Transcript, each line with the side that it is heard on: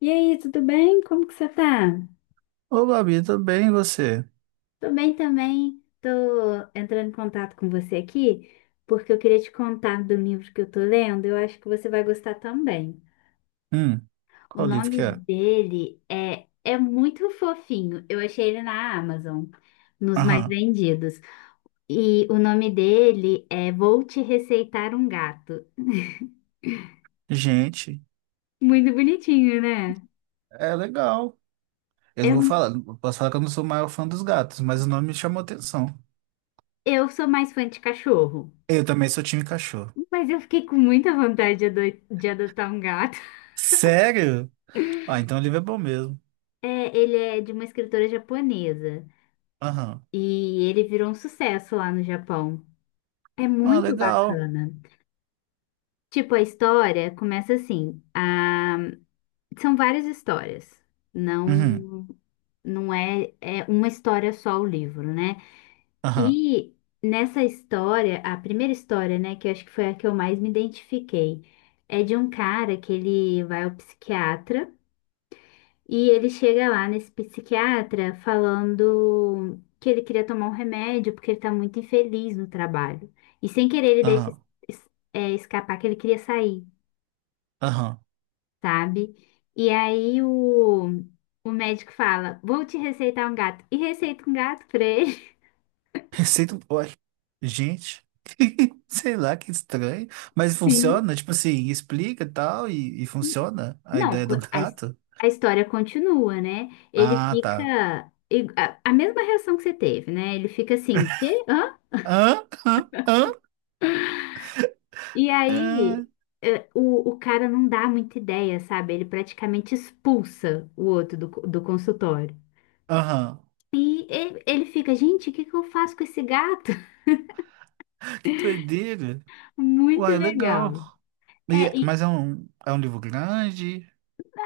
left: E aí, tudo bem? Como que você tá?
right: Ô, Babi, tudo bem, e você?
left: Tô bem também. Tô entrando em contato com você aqui porque eu queria te contar do livro que eu tô lendo. Eu acho que você vai gostar também.
right: Hum,
left: O
right: qual livro que
left: nome
right: é?
left: dele é muito fofinho. Eu achei ele na Amazon, nos mais
right: Aham.
left: vendidos. E o nome dele é Vou Te Receitar um Gato.
right: Gente,
left: Muito bonitinho, né?
right: é legal. Eu não vou
left: Eu,
right: falar, eu posso falar que eu não sou o maior fã dos gatos, mas o nome me chamou atenção.
left: eu sou mais fã de cachorro,
right: Eu também sou time cachorro.
left: mas eu fiquei com muita vontade de de adotar um gato.
right: Sério? Ah, então o livro é bom mesmo.
left: É, ele é de uma escritora japonesa
right: Aham.
left: e ele virou um sucesso lá no Japão. É
right: Ah,
left: muito
right: legal.
left: bacana. Tipo, a história começa assim. São várias histórias.
right: Uhum.
left: Não, não é, é uma história só o livro, né?
right: Aham.
left: E nessa história, a primeira história, né, que eu acho que foi a que eu mais me identifiquei, é de um cara que ele vai ao psiquiatra. E ele chega lá nesse psiquiatra falando que ele queria tomar um remédio porque ele tá muito infeliz no trabalho. E sem querer ele deixa
right: Aham.
left: escapar que ele queria sair,
right: Aham.
left: sabe? E aí o médico fala: Vou te receitar um gato. E receita um gato pra ele.
right: Receita. Ué. Gente. Sei lá, que estranho. Mas
left: Sim.
right: funciona? Tipo assim, explica e tal, e funciona a
left: Não,
right: ideia do gato?
left: a história continua, né? Ele
right: Ah,
left: fica.
right: tá.
left: A mesma reação que você teve, né? Ele fica assim: Quê? Hã?
right: Hã? Hã? Hã?
left: E aí,
right: É,
left: o cara não dá muita ideia, sabe? Ele praticamente expulsa o outro do, do consultório.
right: aham.
left: E ele fica, gente, o que que eu faço com esse gato?
right: Que doideira.
left: Muito
right: Uai, legal.
left: legal.
right: E é-
left: É, e,
right: mas é um livro grande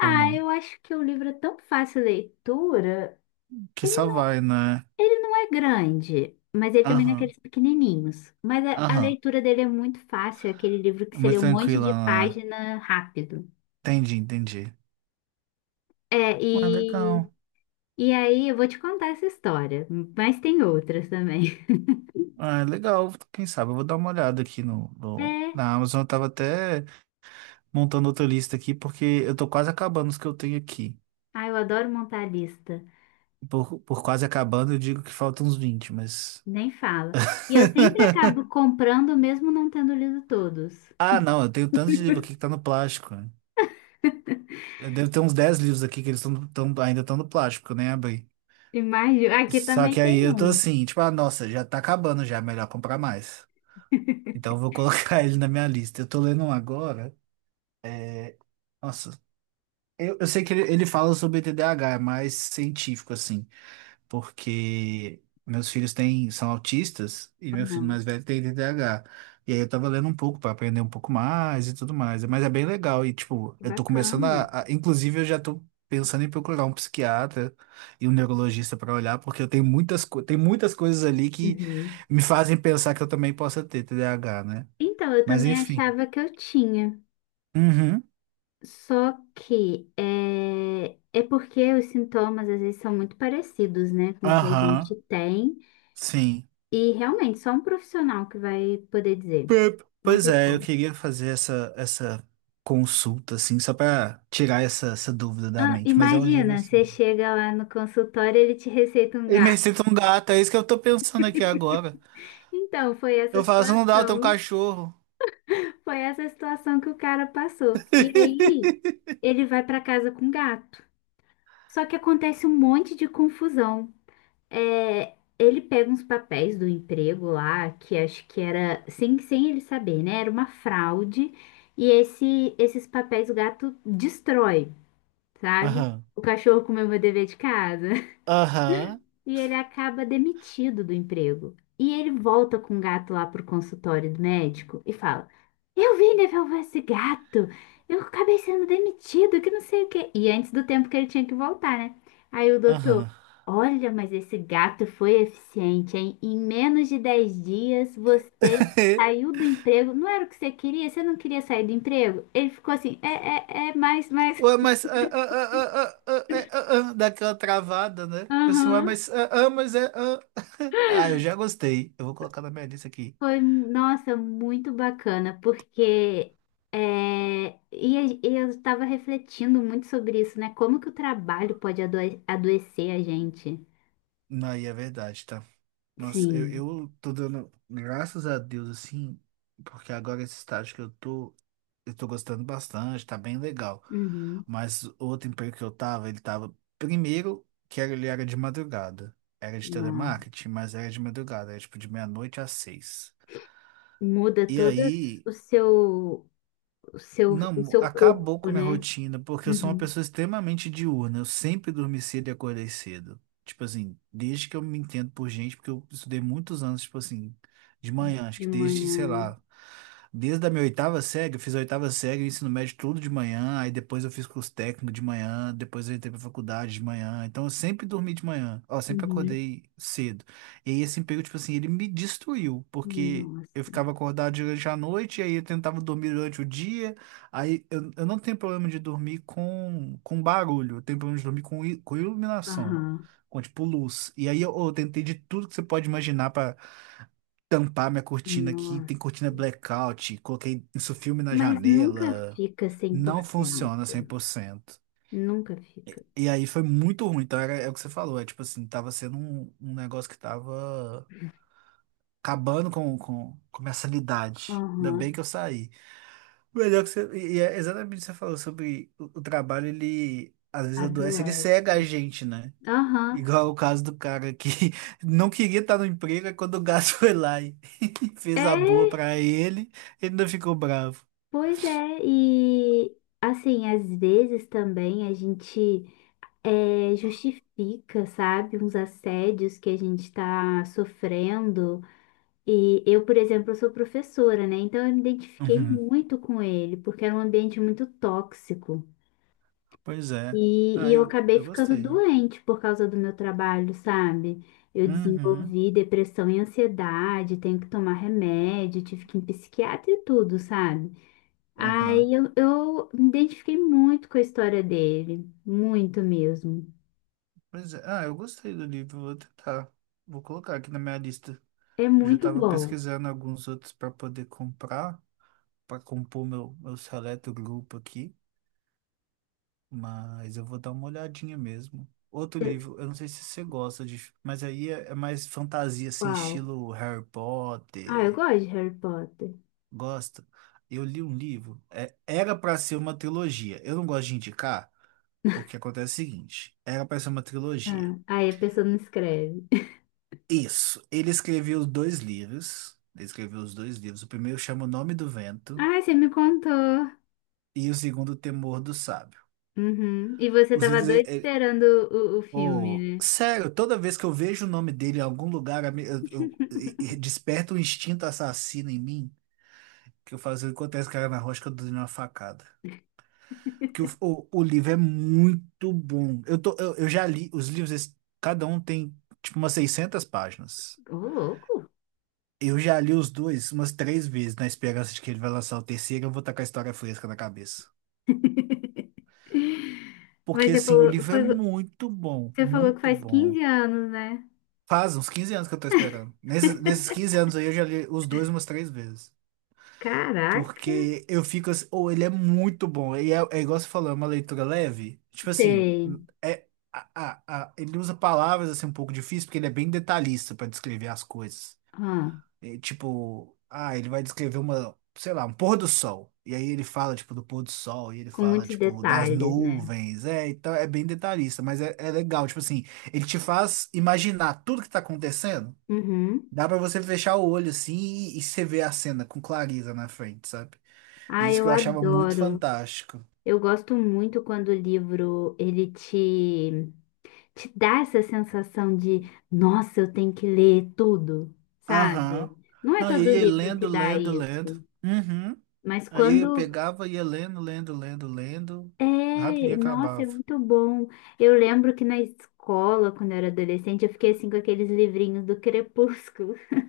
right: ou não?
left: eu acho que o livro é tão fácil de leitura.
right: Que
left: Ele,
right: só vai, né?
left: ele não é grande, mas ele também não é
right: Aham,
left: aqueles pequenininhos. Mas a
right: aham.
left: leitura dele é muito fácil, é aquele livro que
right: É
left: você lê
right: muito
left: um monte
right: tranquila,
left: de
right: né?
left: página rápido.
right: Entendi, entendi.
left: É,
right: Uai,
left: e
right: legal.
left: E aí, eu vou te contar essa história, mas tem outras também.
right: Uai, legal. Quem sabe eu vou dar uma olhada aqui no, no-
left: É,
right: na Amazon. Eu tava até montando outra lista aqui porque eu tô quase acabando os que eu tenho aqui.
left: eu adoro montar lista,
right: Por quase acabando, eu digo que faltam uns 20, mas.
left: nem fala. E eu sempre acabo comprando, mesmo não tendo lido todos.
right: Ah, não, eu tenho tanto de livro aqui que tá no plástico, né? Deve ter uns 10 livros aqui que eles ainda estão no plástico, que eu nem abri.
left: Imagina, aqui
right: Só
left: também
right: que aí
left: tem
right: eu tô
left: um.
right: assim, tipo, ah, nossa, já tá acabando já, melhor comprar mais. Então eu vou colocar ele na minha lista. Eu tô lendo um agora. Nossa, eu sei que ele fala sobre TDAH é mais científico, assim. Porque meus filhos têm, são autistas e meu filho mais
left: Uhum.
right: velho tem TDAH. E aí eu tava lendo um pouco para aprender um pouco mais e tudo mais. Mas é bem legal. E, tipo,
left: Que
right: eu tô começando,
left: bacana.
right: inclusive, eu já tô pensando em procurar um psiquiatra e um neurologista para olhar, porque eu tenho muitas, co- tem muitas coisas ali que
left: Uhum.
right: me fazem pensar que eu também possa ter TDAH, né?
left: Então, eu
right: Mas
left: também
right: enfim.
left: achava que eu tinha,
right: Uhum.
left: só que é porque os sintomas às vezes são muito parecidos, né, com o que a gente
right: Aham.
left: tem.
right: Sim.
left: E realmente, só um profissional que vai poder dizer.
right: Pep.
left: Não
right: Pois
left: tem
right: é, eu
left: como.
right: queria fazer essa consulta, assim, só pra tirar essa dúvida da
left: Ah,
right: mente. Mas é um livro.
left: imagina,
right: Assim.
left: você chega lá no consultório e ele te receita um
right: E me
left: gato.
right: receita um gato, é isso que eu tô pensando aqui agora.
left: Então, foi essa
right: Eu falo, se não dá, eu tenho um
left: situação.
right: cachorro.
left: Foi essa situação que o cara passou. E aí, ele vai para casa com o gato. Só que acontece um monte de confusão. É, ele pega uns papéis do emprego lá, que acho que era, sem, sem ele saber, né? Era uma fraude. E esses papéis o gato destrói, sabe?
right: Aham.
left: O cachorro comeu meu dever de casa.
right: Aham.
left: E ele acaba demitido do emprego. E ele volta com o gato lá pro consultório do médico e fala: Eu vim devolver esse gato. Eu acabei sendo demitido, que não sei o quê. E antes do tempo que ele tinha que voltar, né? Aí o doutor:
right: Aham.
left: Olha, mas esse gato foi eficiente, hein? Em menos de 10 dias você saiu do emprego. Não era o que você queria? Você não queria sair do emprego? Ele ficou assim: É, é, é, mais, mais.
right: Ué, mas. Ah, ah, ah, ah, ah, ah, é, ah, ah, ah, dá aquela travada, né? Tipo assim, ué,
left: Aham.
right: mas. Ah, ah, mas é. Ah, ah, eu já gostei. Eu vou colocar na minha lista aqui.
left: Foi, nossa, muito bacana, porque é, e eu estava refletindo muito sobre isso, né? Como que o trabalho pode adoecer a gente?
right: Não, aí é verdade, tá? Nossa, eu,
left: Sim.
right: eu tô dando graças a Deus, assim, porque agora esse estágio que eu tô gostando bastante, tá bem legal.
left: Uhum.
right: Mas o outro emprego que eu tava, ele tava, primeiro, que era, ele era de madrugada. Era de
left: Nossa,
right: telemarketing, mas era de madrugada, era tipo de meia-noite às seis.
left: muda
right: E
left: todo
right: aí,
left: o seu, o
right: não,
left: seu
right: acabou
left: corpo,
right: com a minha
left: né?
right: rotina, porque eu sou uma
left: Uhum.
right: pessoa extremamente diurna. Eu sempre dormi cedo e acordei cedo. Tipo assim, desde que eu me entendo por gente, porque eu estudei muitos anos, tipo assim, de manhã, acho
left: De
right: que desde, sei
left: manhã.
right: lá, desde a minha oitava série, eu fiz a oitava série, ensino médio tudo de manhã, aí depois eu fiz curso técnico de manhã, depois eu entrei pra faculdade de manhã. Então eu sempre dormi de manhã, ó, sempre
left: Uhum.
right: acordei cedo. E aí esse emprego, tipo assim, ele me destruiu, porque eu
left: Nossa.
right: ficava acordado durante a noite, e aí eu tentava dormir durante o dia. Aí eu não tenho problema de dormir com barulho, eu tenho problema de dormir com iluminação,
left: Aham.
right: com tipo luz. E aí eu tentei de tudo que você pode imaginar pra tampar minha cortina aqui.
left: Nossa.
right: Tem cortina blackout, coloquei isso filme na
left: Mas nunca
right: janela.
left: fica cem por
right: Não funciona
left: cento
right: 100%.
left: Nunca fica.
right: E aí foi muito ruim. Então era, é o que você falou, é tipo assim, tava sendo um negócio que tava acabando com minha sanidade. Ainda bem
left: Aham.
right: que eu saí. Melhor que você. E é exatamente o que você falou sobre o trabalho, ele às vezes adoece, ele
left: Adoece.
right: cega a gente, né?
left: Aham.
right: Igual o caso do cara que não queria estar no emprego, aí quando o gás foi lá e fez a boa
left: É,
right: pra ele, ele ainda ficou bravo.
left: pois é. E assim, às vezes também a gente justifica, sabe, uns assédios que a gente está sofrendo. E eu, por exemplo, sou professora, né? Então eu me identifiquei
right: Uhum.
left: muito com ele, porque era um ambiente muito tóxico.
right: Pois é.
left: E
right: Ah,
left: eu
right: eu,
left: acabei
right: eu
left: ficando
right: gostei.
left: doente por causa do meu trabalho, sabe? Eu
right: Uhum.
left: desenvolvi depressão e ansiedade, tenho que tomar remédio, tive que ir em psiquiatra e tudo, sabe?
right: Uhum.
left: Eu me identifiquei muito com a história dele, muito mesmo.
right: Pois é. Ah, eu gostei do livro, vou tentar. Vou colocar aqui na minha lista.
left: É
right: Eu já
left: muito
right: tava
left: bom.
right: pesquisando alguns outros para poder comprar, para compor meu seleto grupo aqui. Mas eu vou dar uma olhadinha mesmo. Outro livro, eu não sei se você gosta de, mas aí é mais fantasia, assim,
left: Uau.
right: estilo Harry
left: Ah, eu
right: Potter.
left: gosto de Harry Potter.
right: Gosta? Eu li um livro, era para ser uma trilogia. Eu não gosto de indicar, porque acontece o seguinte: era para ser uma trilogia.
left: Ah, aí a pessoa não escreve.
right: Isso, ele escreveu os dois livros. Ele escreveu os dois livros. O primeiro chama O Nome do Vento
left: Ah, você me contou.
right: e o segundo, O Temor do Sábio.
left: Uhum. E você
right: Os
left: tava
right: livros,
left: doido esperando o filme,
right: oh,
left: né?
right: sério, toda vez que eu vejo o nome dele em algum lugar, a me- eu- e desperta um instinto assassino em mim, que eu faço enquanto esse cara na rocha que eu dou uma facada. Porque o livro é muito bom. Eu já li os livros, cada um tem tipo umas 600 páginas.
left: Ô, louco.
right: Eu já li os dois umas três vezes, na esperança de que ele vai lançar o terceiro, e eu vou estar com a história fresca na cabeça.
left: Mas
right: Porque
left: você
right: assim, o
left: falou,
right: livro é
left: foi,
right: muito bom,
left: você falou que
right: muito
left: faz
right: bom.
left: 15 anos, né?
right: Faz uns 15 anos que eu tô esperando. Nesses 15 anos aí eu já li os dois umas três vezes.
left: Caraca.
right: Porque eu fico assim, ou ele é muito bom. E é igual você falou, é uma leitura leve. Tipo assim,
left: Tem.
right: é, ele usa palavras assim um pouco difíceis, porque ele é bem detalhista pra descrever as coisas.
left: Ah,
right: É, tipo, ah, ele vai descrever uma, sei lá, um pôr do sol. E aí ele fala, tipo, do pôr do sol, e ele
left: com
right: fala,
left: muitos
right: tipo, das
left: detalhes, né?
right: nuvens. É, então é bem detalhista, mas é legal. Tipo assim, ele te faz imaginar tudo que tá acontecendo.
left: Uhum.
right: Dá pra você fechar o olho assim e você vê a cena com clareza na frente, sabe?
left: Ah,
right: Isso
left: eu
right: que eu achava muito
left: adoro.
right: fantástico.
left: Eu gosto muito quando o livro ele te, te dá essa sensação de, nossa, eu tenho que ler tudo,
right: Aham.
left: sabe? Não é
right: Não, e eu
left: todo
right: ia
left: livro que
right: lendo,
left: dá
right: lendo, lendo.
left: isso,
right: Uhum.
left: mas
right: Aí eu
left: quando
right: pegava, ia lendo, lendo, lendo, lendo.
left: é,
right: Rapidinho
left: nossa, é
right: acabava.
left: muito bom. Eu lembro que na escola, quando eu era adolescente, eu fiquei assim com aqueles livrinhos do Crepúsculo.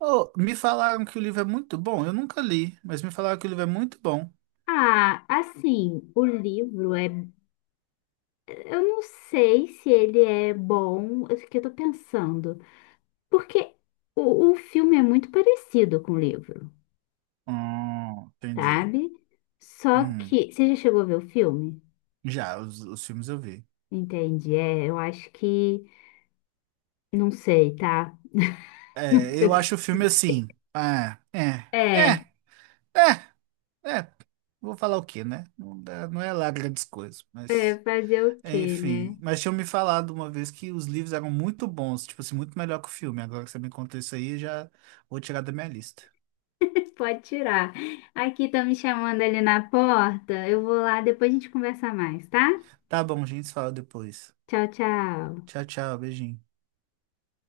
right: Oh, me falaram que o livro é muito bom. Eu nunca li, mas me falaram que o livro é muito bom.
left: Ah, assim, o livro é, eu não sei se ele é bom, eu fiquei, eu tô pensando. Porque o filme é muito parecido com o livro,
right: Entendi.
left: sabe? Só
right: Uhum.
left: que. Você já chegou a ver o filme?
right: Já, os filmes eu vi.
left: Entende? É, eu acho que. Não sei, tá? Não
right: É,
left: sei
right: eu
left: o que.
right: acho o filme assim. Ah,
left: É,
right: é, é, é. é, vou falar o quê, né? Não é lá grandes coisas,
left: é
right: mas.
left: fazer o quê, né?
right: Enfim. Mas tinham me falado uma vez que os livros eram muito bons, tipo assim, muito melhor que o filme. Agora que você me contou isso aí, eu já vou tirar da minha lista.
left: Pode tirar. Aqui estão me chamando ali na porta. Eu vou lá, depois a gente conversa mais, tá?
right: Tá bom, gente, se fala depois.
left: Tchau, tchau.
right: Tchau, tchau, beijinho.